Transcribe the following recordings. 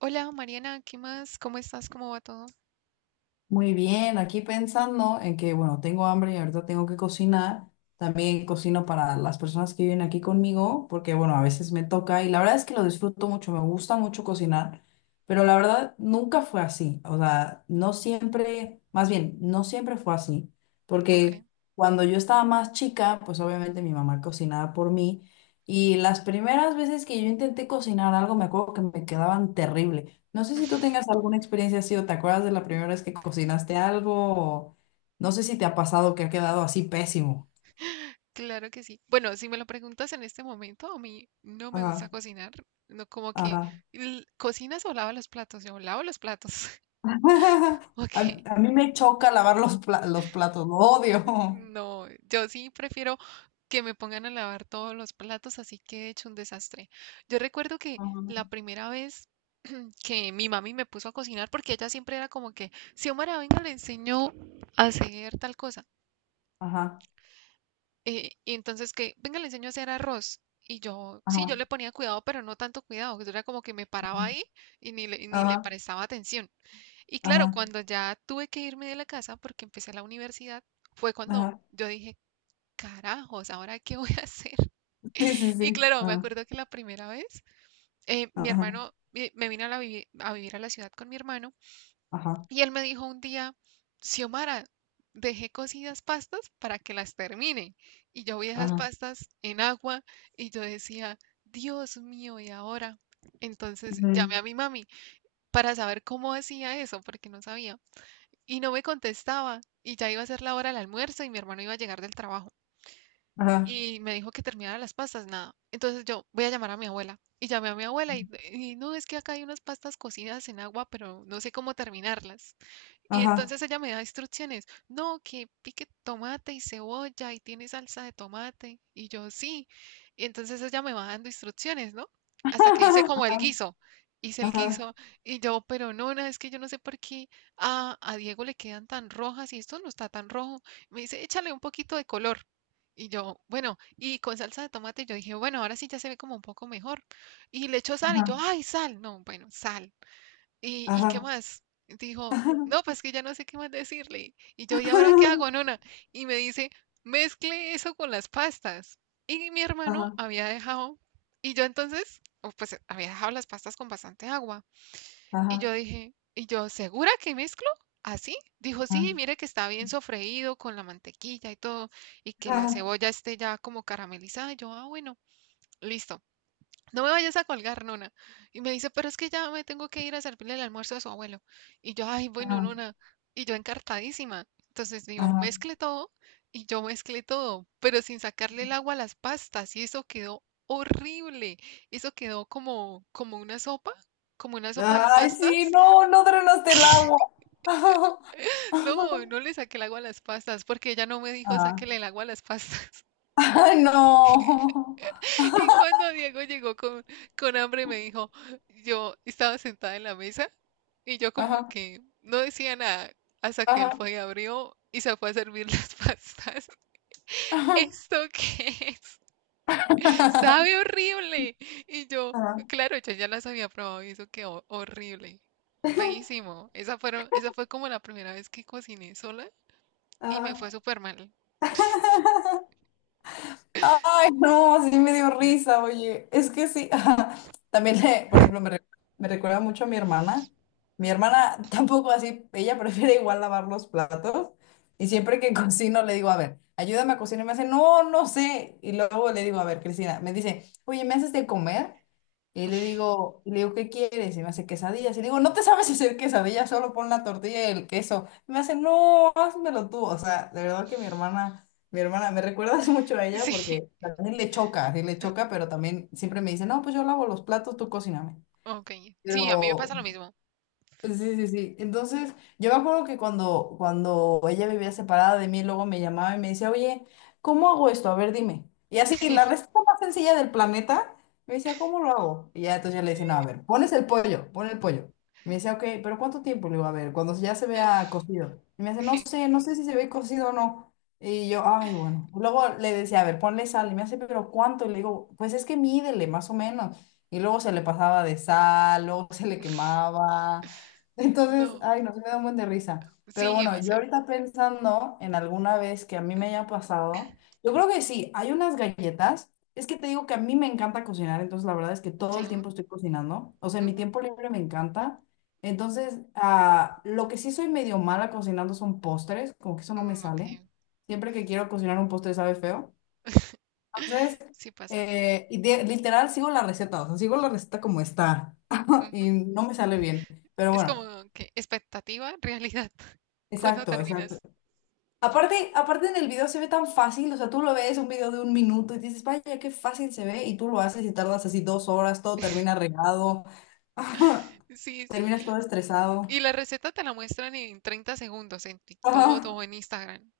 Hola Mariana, ¿qué más? ¿Cómo estás? ¿Cómo va todo? Muy bien, aquí pensando en que, bueno, tengo hambre y ahorita tengo que cocinar. También cocino para las personas que viven aquí conmigo, porque, bueno, a veces me toca y la verdad es que lo disfruto mucho, me gusta mucho cocinar, pero la verdad nunca fue así. O sea, no siempre, más bien, no siempre fue así, Ok, porque cuando yo estaba más chica, pues obviamente mi mamá cocinaba por mí y las primeras veces que yo intenté cocinar algo, me acuerdo que me quedaban terribles. No sé si tú tengas alguna experiencia así o te acuerdas de la primera vez que cocinaste algo o no sé si te ha pasado que ha quedado así pésimo. claro que sí. Bueno, si me lo preguntas en este momento, a mí no me gusta Ajá, cocinar. No, como que ajá. ¿Cocinas o lavas los platos? Yo lavo los platos. A, Ok, a mí me choca lavar los platos, lo odio. no, yo sí prefiero que me pongan a lavar todos los platos, así que he hecho un desastre. Yo recuerdo que la primera vez que mi mami me puso a cocinar, porque ella siempre era como que, Xiomara, venga, le enseño a hacer tal cosa. Ajá, ajá, Y entonces que, venga, le enseño a hacer arroz. Y yo, sí, yo ajá, le ponía cuidado, pero no tanto cuidado, que yo era como que me paraba ahí y ni le ajá, prestaba atención. Y claro, ajá, cuando ya tuve que irme de la casa porque empecé la universidad, fue cuando ajá. yo dije, carajos, ¿ahora qué voy a hacer? Sí, sí, sí. Y claro, me Ajá, acuerdo que la primera vez, mi ajá, hermano, me vine a, a vivir a la ciudad con mi hermano ajá, y él me dijo un día, Xiomara, dejé cocidas pastas para que las termine. Y yo vi esas ajá. pastas en agua y yo decía, Dios mío, ¿y ahora? Entonces llamé Ujú. a mi mami para saber cómo hacía eso, porque no sabía. Y no me contestaba. Y ya iba a ser la hora del almuerzo y mi hermano iba a llegar del trabajo. Ajá, Y me dijo que terminara las pastas, nada. Entonces yo voy a llamar a mi abuela. Y llamé a mi abuela y no, es que acá hay unas pastas cocidas en agua, pero no sé cómo terminarlas. Y ajá. entonces ella me da instrucciones, no, que pique tomate y cebolla y tiene salsa de tomate. Y yo sí. Y entonces ella me va dando instrucciones, ¿no? Hasta que hice como el guiso. Hice el Ajá, guiso y yo, pero no, no, es que yo no sé por qué a Diego le quedan tan rojas y esto no está tan rojo. Me dice, échale un poquito de color. Y yo, bueno, y con salsa de tomate, yo dije, bueno, ahora sí ya se ve como un poco mejor. Y le echo sal y yo, ajá, ay, sal. No, bueno, sal. Y qué ajá, más? Dijo, ajá. no, pues que ya no sé qué más decirle. Y yo, ¿y ahora qué hago, nona? Y me dice, mezcle eso con las pastas. Y mi hermano Ajá, había dejado, y yo entonces, o pues había dejado las pastas con bastante agua. Y ajá, yo dije, ¿y yo segura que mezclo? ¿Así? Dijo, sí, mire que está bien sofreído con la mantequilla y todo, y que la ajá, cebolla esté ya como caramelizada. Y yo, ah, bueno, listo. No me vayas a colgar, nona. Y me dice, pero es que ya me tengo que ir a servirle el almuerzo a su abuelo. Y yo, ay, bueno, ajá. nona. Y yo encartadísima. Entonces digo, Ajá. mezcle todo. Y yo mezclé todo, pero sin sacarle el agua a las pastas. Y eso quedó horrible. Eso quedó como, como una sopa de Ay, sí, pastas. no, no drenaste el agua. No, no le saqué el agua a las pastas porque ella no me dijo, Ajá. Ajá. sáquele el agua a las pastas. Ay, no. Y cuando Diego llegó con hambre, me dijo, yo estaba sentada en la mesa y yo como Ajá, que no decía nada hasta que él ajá, fue y abrió y se fue a servir las pastas. ¿Esto qué es? Sabe horrible. Y yo, ajá, ajá. claro, yo ya las había probado y eso quedó horrible. Feísimo. Esa fueron, esa fue como la primera vez que cociné sola y me fue Ajá. súper mal. Ay, no, sí me dio ¿Eh? risa, oye. Es que sí, ajá. También, por ejemplo, me recuerda mucho a mi hermana. Mi hermana tampoco así, ella prefiere igual lavar los platos. Y siempre que cocino le digo, a ver, ayúdame a cocinar. Y me hace, no, no sé. Y luego le digo, a ver, Cristina, me dice, oye, ¿me haces de comer? Y le digo, ¿qué quieres? Y me hace quesadillas. Y le digo, no te sabes hacer quesadillas, solo pon la tortilla y el queso. Y me hace, no, házmelo tú. O sea, de verdad que mi hermana. Mi hermana, me recuerdas mucho a ella Sí, porque también le choca, sí le choca, pero también siempre me dice, no, pues yo lavo los platos, tú cocíname. ok. Sí, a mí me Pero, pasa lo mismo. Sí, sí, sí. Entonces, yo me acuerdo que cuando ella vivía separada de mí, luego me llamaba y me decía, oye, ¿cómo hago esto? A ver, dime. Y así, la receta más sencilla del planeta, me decía, ¿cómo lo hago? Y ya entonces yo le decía, no, a ver, pones el pollo, pon el pollo. Me decía, ok, pero ¿cuánto tiempo? Le digo, a ver, cuando ya se vea cocido. Y me dice, no sé, no sé si se ve cocido o no. Y yo, ay, bueno. Luego le decía, a ver, ponle sal. Y me hace, pero ¿cuánto? Y le digo, pues es que mídele, más o menos. Y luego se le pasaba de sal, luego se le quemaba. Entonces, No, ay, no, se me da un buen de risa. Pero sí, bueno, o yo sea. ahorita pensando en alguna vez que a mí me haya pasado, yo creo que sí, hay unas galletas. Es que te digo que a mí me encanta cocinar, entonces la verdad es que todo el Sí, tiempo estoy cocinando. O sea, en mi ujú, tiempo libre me encanta. Entonces, ah, lo que sí soy medio mala cocinando son postres, como que eso no mm, me ok, sale. Siempre que quiero cocinar un postre sabe feo. Entonces, sí pasa. Literal sigo la receta, o sea, sigo la receta como está Ujú. y no me sale bien. Pero Es bueno. como que expectativa, realidad, cuando Exacto, exacto. terminas. Aparte, aparte en el video se ve tan fácil, o sea, tú lo ves un video de 1 minuto y dices, vaya, qué fácil se ve, y tú lo haces y tardas así 2 horas, todo termina regado, ajá, Sí, sí. terminas todo estresado. Y la receta te la muestran en 30 segundos en TikTok Ajá, o en Instagram.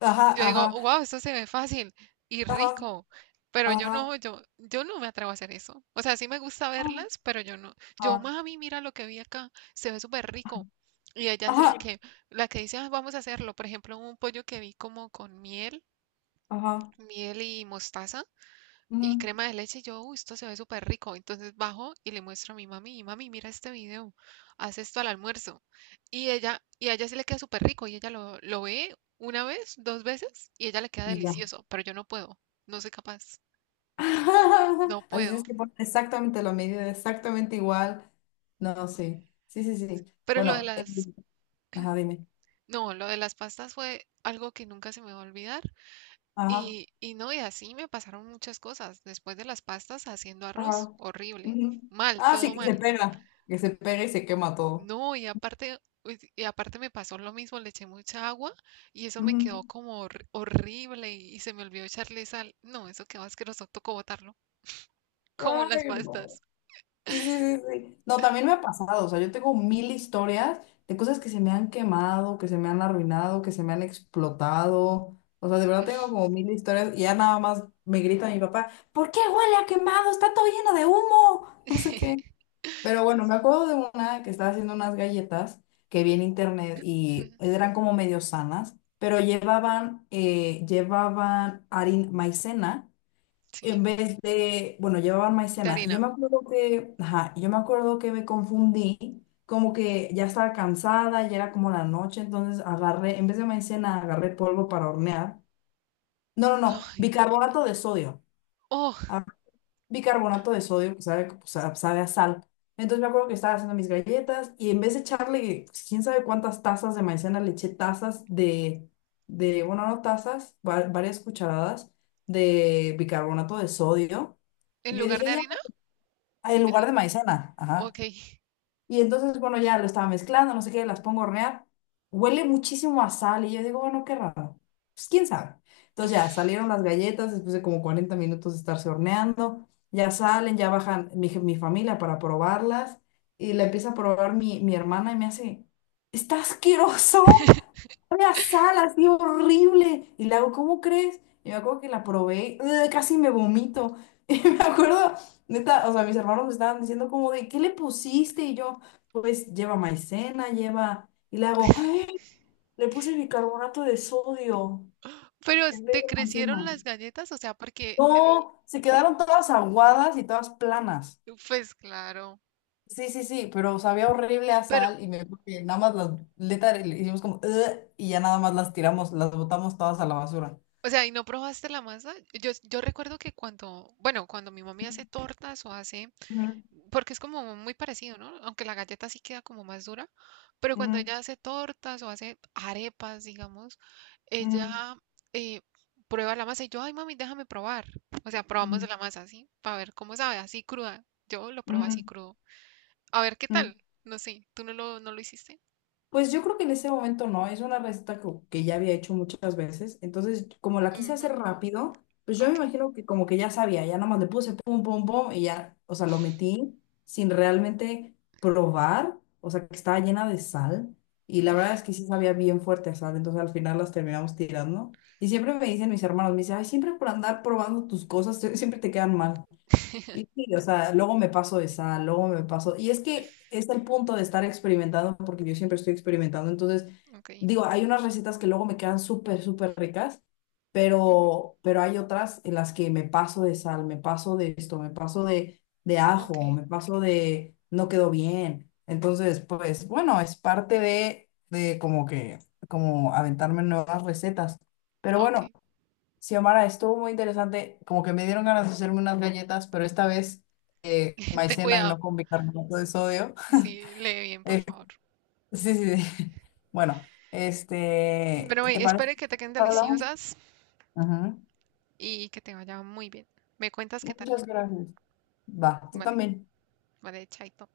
ajá, Y Yo digo, ajá, wow, esto se ve fácil y ajá, rico, pero yo ajá, no, yo no me atrevo a hacer eso. O sea, sí me gusta verlas, pero yo no. Yo, ajá, mami, mira lo que vi acá, se ve súper rico. Y ella es ajá, la que dice, "Ah, vamos a hacerlo". Por ejemplo, un pollo que vi como con miel ajá, miel y mostaza y ujú, crema de leche. Y yo, uy, esto se ve súper rico. Entonces bajo y le muestro a mi mami, mami, mira este video, haz esto al almuerzo. Y ella, y a ella sí le queda súper rico y ella lo ve una vez, dos veces y ella le queda y ya. delicioso, pero yo no puedo, no soy capaz, no Así puedo. es que pones exactamente lo medida, exactamente igual. No, sí, sí, sí, sí. Pero lo de Bueno, las, ajá, dime. no, lo de las pastas fue algo que nunca se me va a olvidar. Y no, y así me pasaron muchas cosas. Después de las pastas haciendo arroz, Ajá. horrible. Ujú. Mal, Ah, sí, todo que se mal. pega. Que se pega y se quema todo. No, y aparte, uy, y aparte me pasó lo mismo, le eché mucha agua y eso me Ujú. quedó como horrible y se me olvidó echarle sal. No, eso quedó asqueroso, tocó botarlo, como las Ay, pastas. no. Sí, sí, sí, sí. No, también me ha pasado. O sea, yo tengo mil historias de cosas que se me han quemado, que se me han arruinado, que se me han explotado. O sea, de verdad tengo como mil historias y ya nada más me grita mi papá, ¿por qué huele a quemado? Está todo lleno de humo. No sé qué. Pero bueno, me acuerdo de una que estaba haciendo unas galletas que vi en internet y eran como medio sanas, pero llevaban harina, maicena en Sí, vez de, bueno, llevaban de maicena. Y yo harina. me acuerdo que, ajá, yo me acuerdo que me confundí, como que ya estaba cansada, ya era como la noche, entonces agarré, en vez de maicena, agarré polvo para hornear. No, no, no, Ay, bicarbonato de sodio oh, bicarbonato de sodio que sabe, pues, sabe a sal. Entonces me acuerdo que estaba haciendo mis galletas y en vez de echarle pues, quién sabe cuántas tazas de maicena, le eché tazas de, bueno, no tazas, varias cucharadas de bicarbonato de sodio. en Y yo lugar de dije, ya, harina, en lugar el- de maicena, ajá. ok. Y entonces, bueno, ya lo estaba mezclando, no sé qué, las pongo a hornear. Huele muchísimo a sal y yo digo, bueno, qué raro. Pues quién sabe. Entonces ya salieron las galletas después de como 40 minutos de estarse horneando. Ya salen, ya bajan mi familia para probarlas. Y la empieza a probar mi hermana y me hace, está asqueroso. Sabe a sal, así horrible. Y le hago, ¿cómo crees? Y me acuerdo que la probé, ¡ugh! Casi me vomito. Y me acuerdo, neta, o sea, mis hermanos me estaban diciendo como de, ¿qué le pusiste? Y yo, pues lleva maicena, lleva, y le hago, ¡ay! Le puse bicarbonato de sodio Pero en vez te de crecieron maicena. las galletas, o sea, porque, No, se quedaron todas aguadas y todas planas. pues claro, Sí, sí, sí, pero sabía horrible a pero, sal y me acuerdo que nada más las neta, le hicimos como "ugh", y ya nada más las tiramos, las botamos todas a la basura. o sea, ¿y no probaste la masa? Yo recuerdo que cuando, bueno, cuando mi mami hace tortas o hace… Ujú, Porque es como muy parecido, ¿no? Aunque la galleta sí queda como más dura, pero cuando ujú, ella hace tortas o hace arepas, digamos, ella ujú, eh, prueba la masa y yo, ay mami, déjame probar. O sea, probamos ujú, la masa así, para ver cómo sabe, así cruda. Yo lo probé así ujú, crudo. A ver qué ujú. tal. No sé, ¿tú no no lo hiciste? Pues yo creo que en ese momento no, es una receta que ya había hecho muchas veces, entonces como la quise Ujú, hacer rápido, pues yo me ok, imagino que como que ya sabía, ya nomás le puse pum, pum, pum y ya, o sea, lo metí sin realmente probar, o sea, que estaba llena de sal y la verdad es que sí sabía bien fuerte a sal, entonces al final las terminamos tirando y siempre me dicen mis hermanos, me dicen, ay, siempre por andar probando tus cosas, siempre te quedan mal. Y sí, o sea, luego me paso de sal, luego me paso. Y es que es el punto de estar experimentando, porque yo siempre estoy experimentando. Entonces, ok, digo, hay unas recetas que luego me quedan súper, súper ricas, ujú, pero hay otras en las que me paso de sal, me paso de esto, me paso de ok, ajo, me paso de no quedó bien. Entonces, pues bueno, es parte de, como que, como aventarme nuevas recetas. Pero bueno. ok. Xiomara, estuvo muy interesante. Como que me dieron ganas de hacerme unas galletas, pero esta vez Ten maicena y cuidado. no con bicarbonato de sodio. Sí, lee bien, por Eh, favor. sí, sí, sí. Bueno, este, Pero ¿te bueno, parece espero que que te queden hablamos? deliciosas Ujú. y que te vaya muy bien. ¿Me cuentas qué tal? Muchas gracias. Va, tú Vale, también. vale, chaito.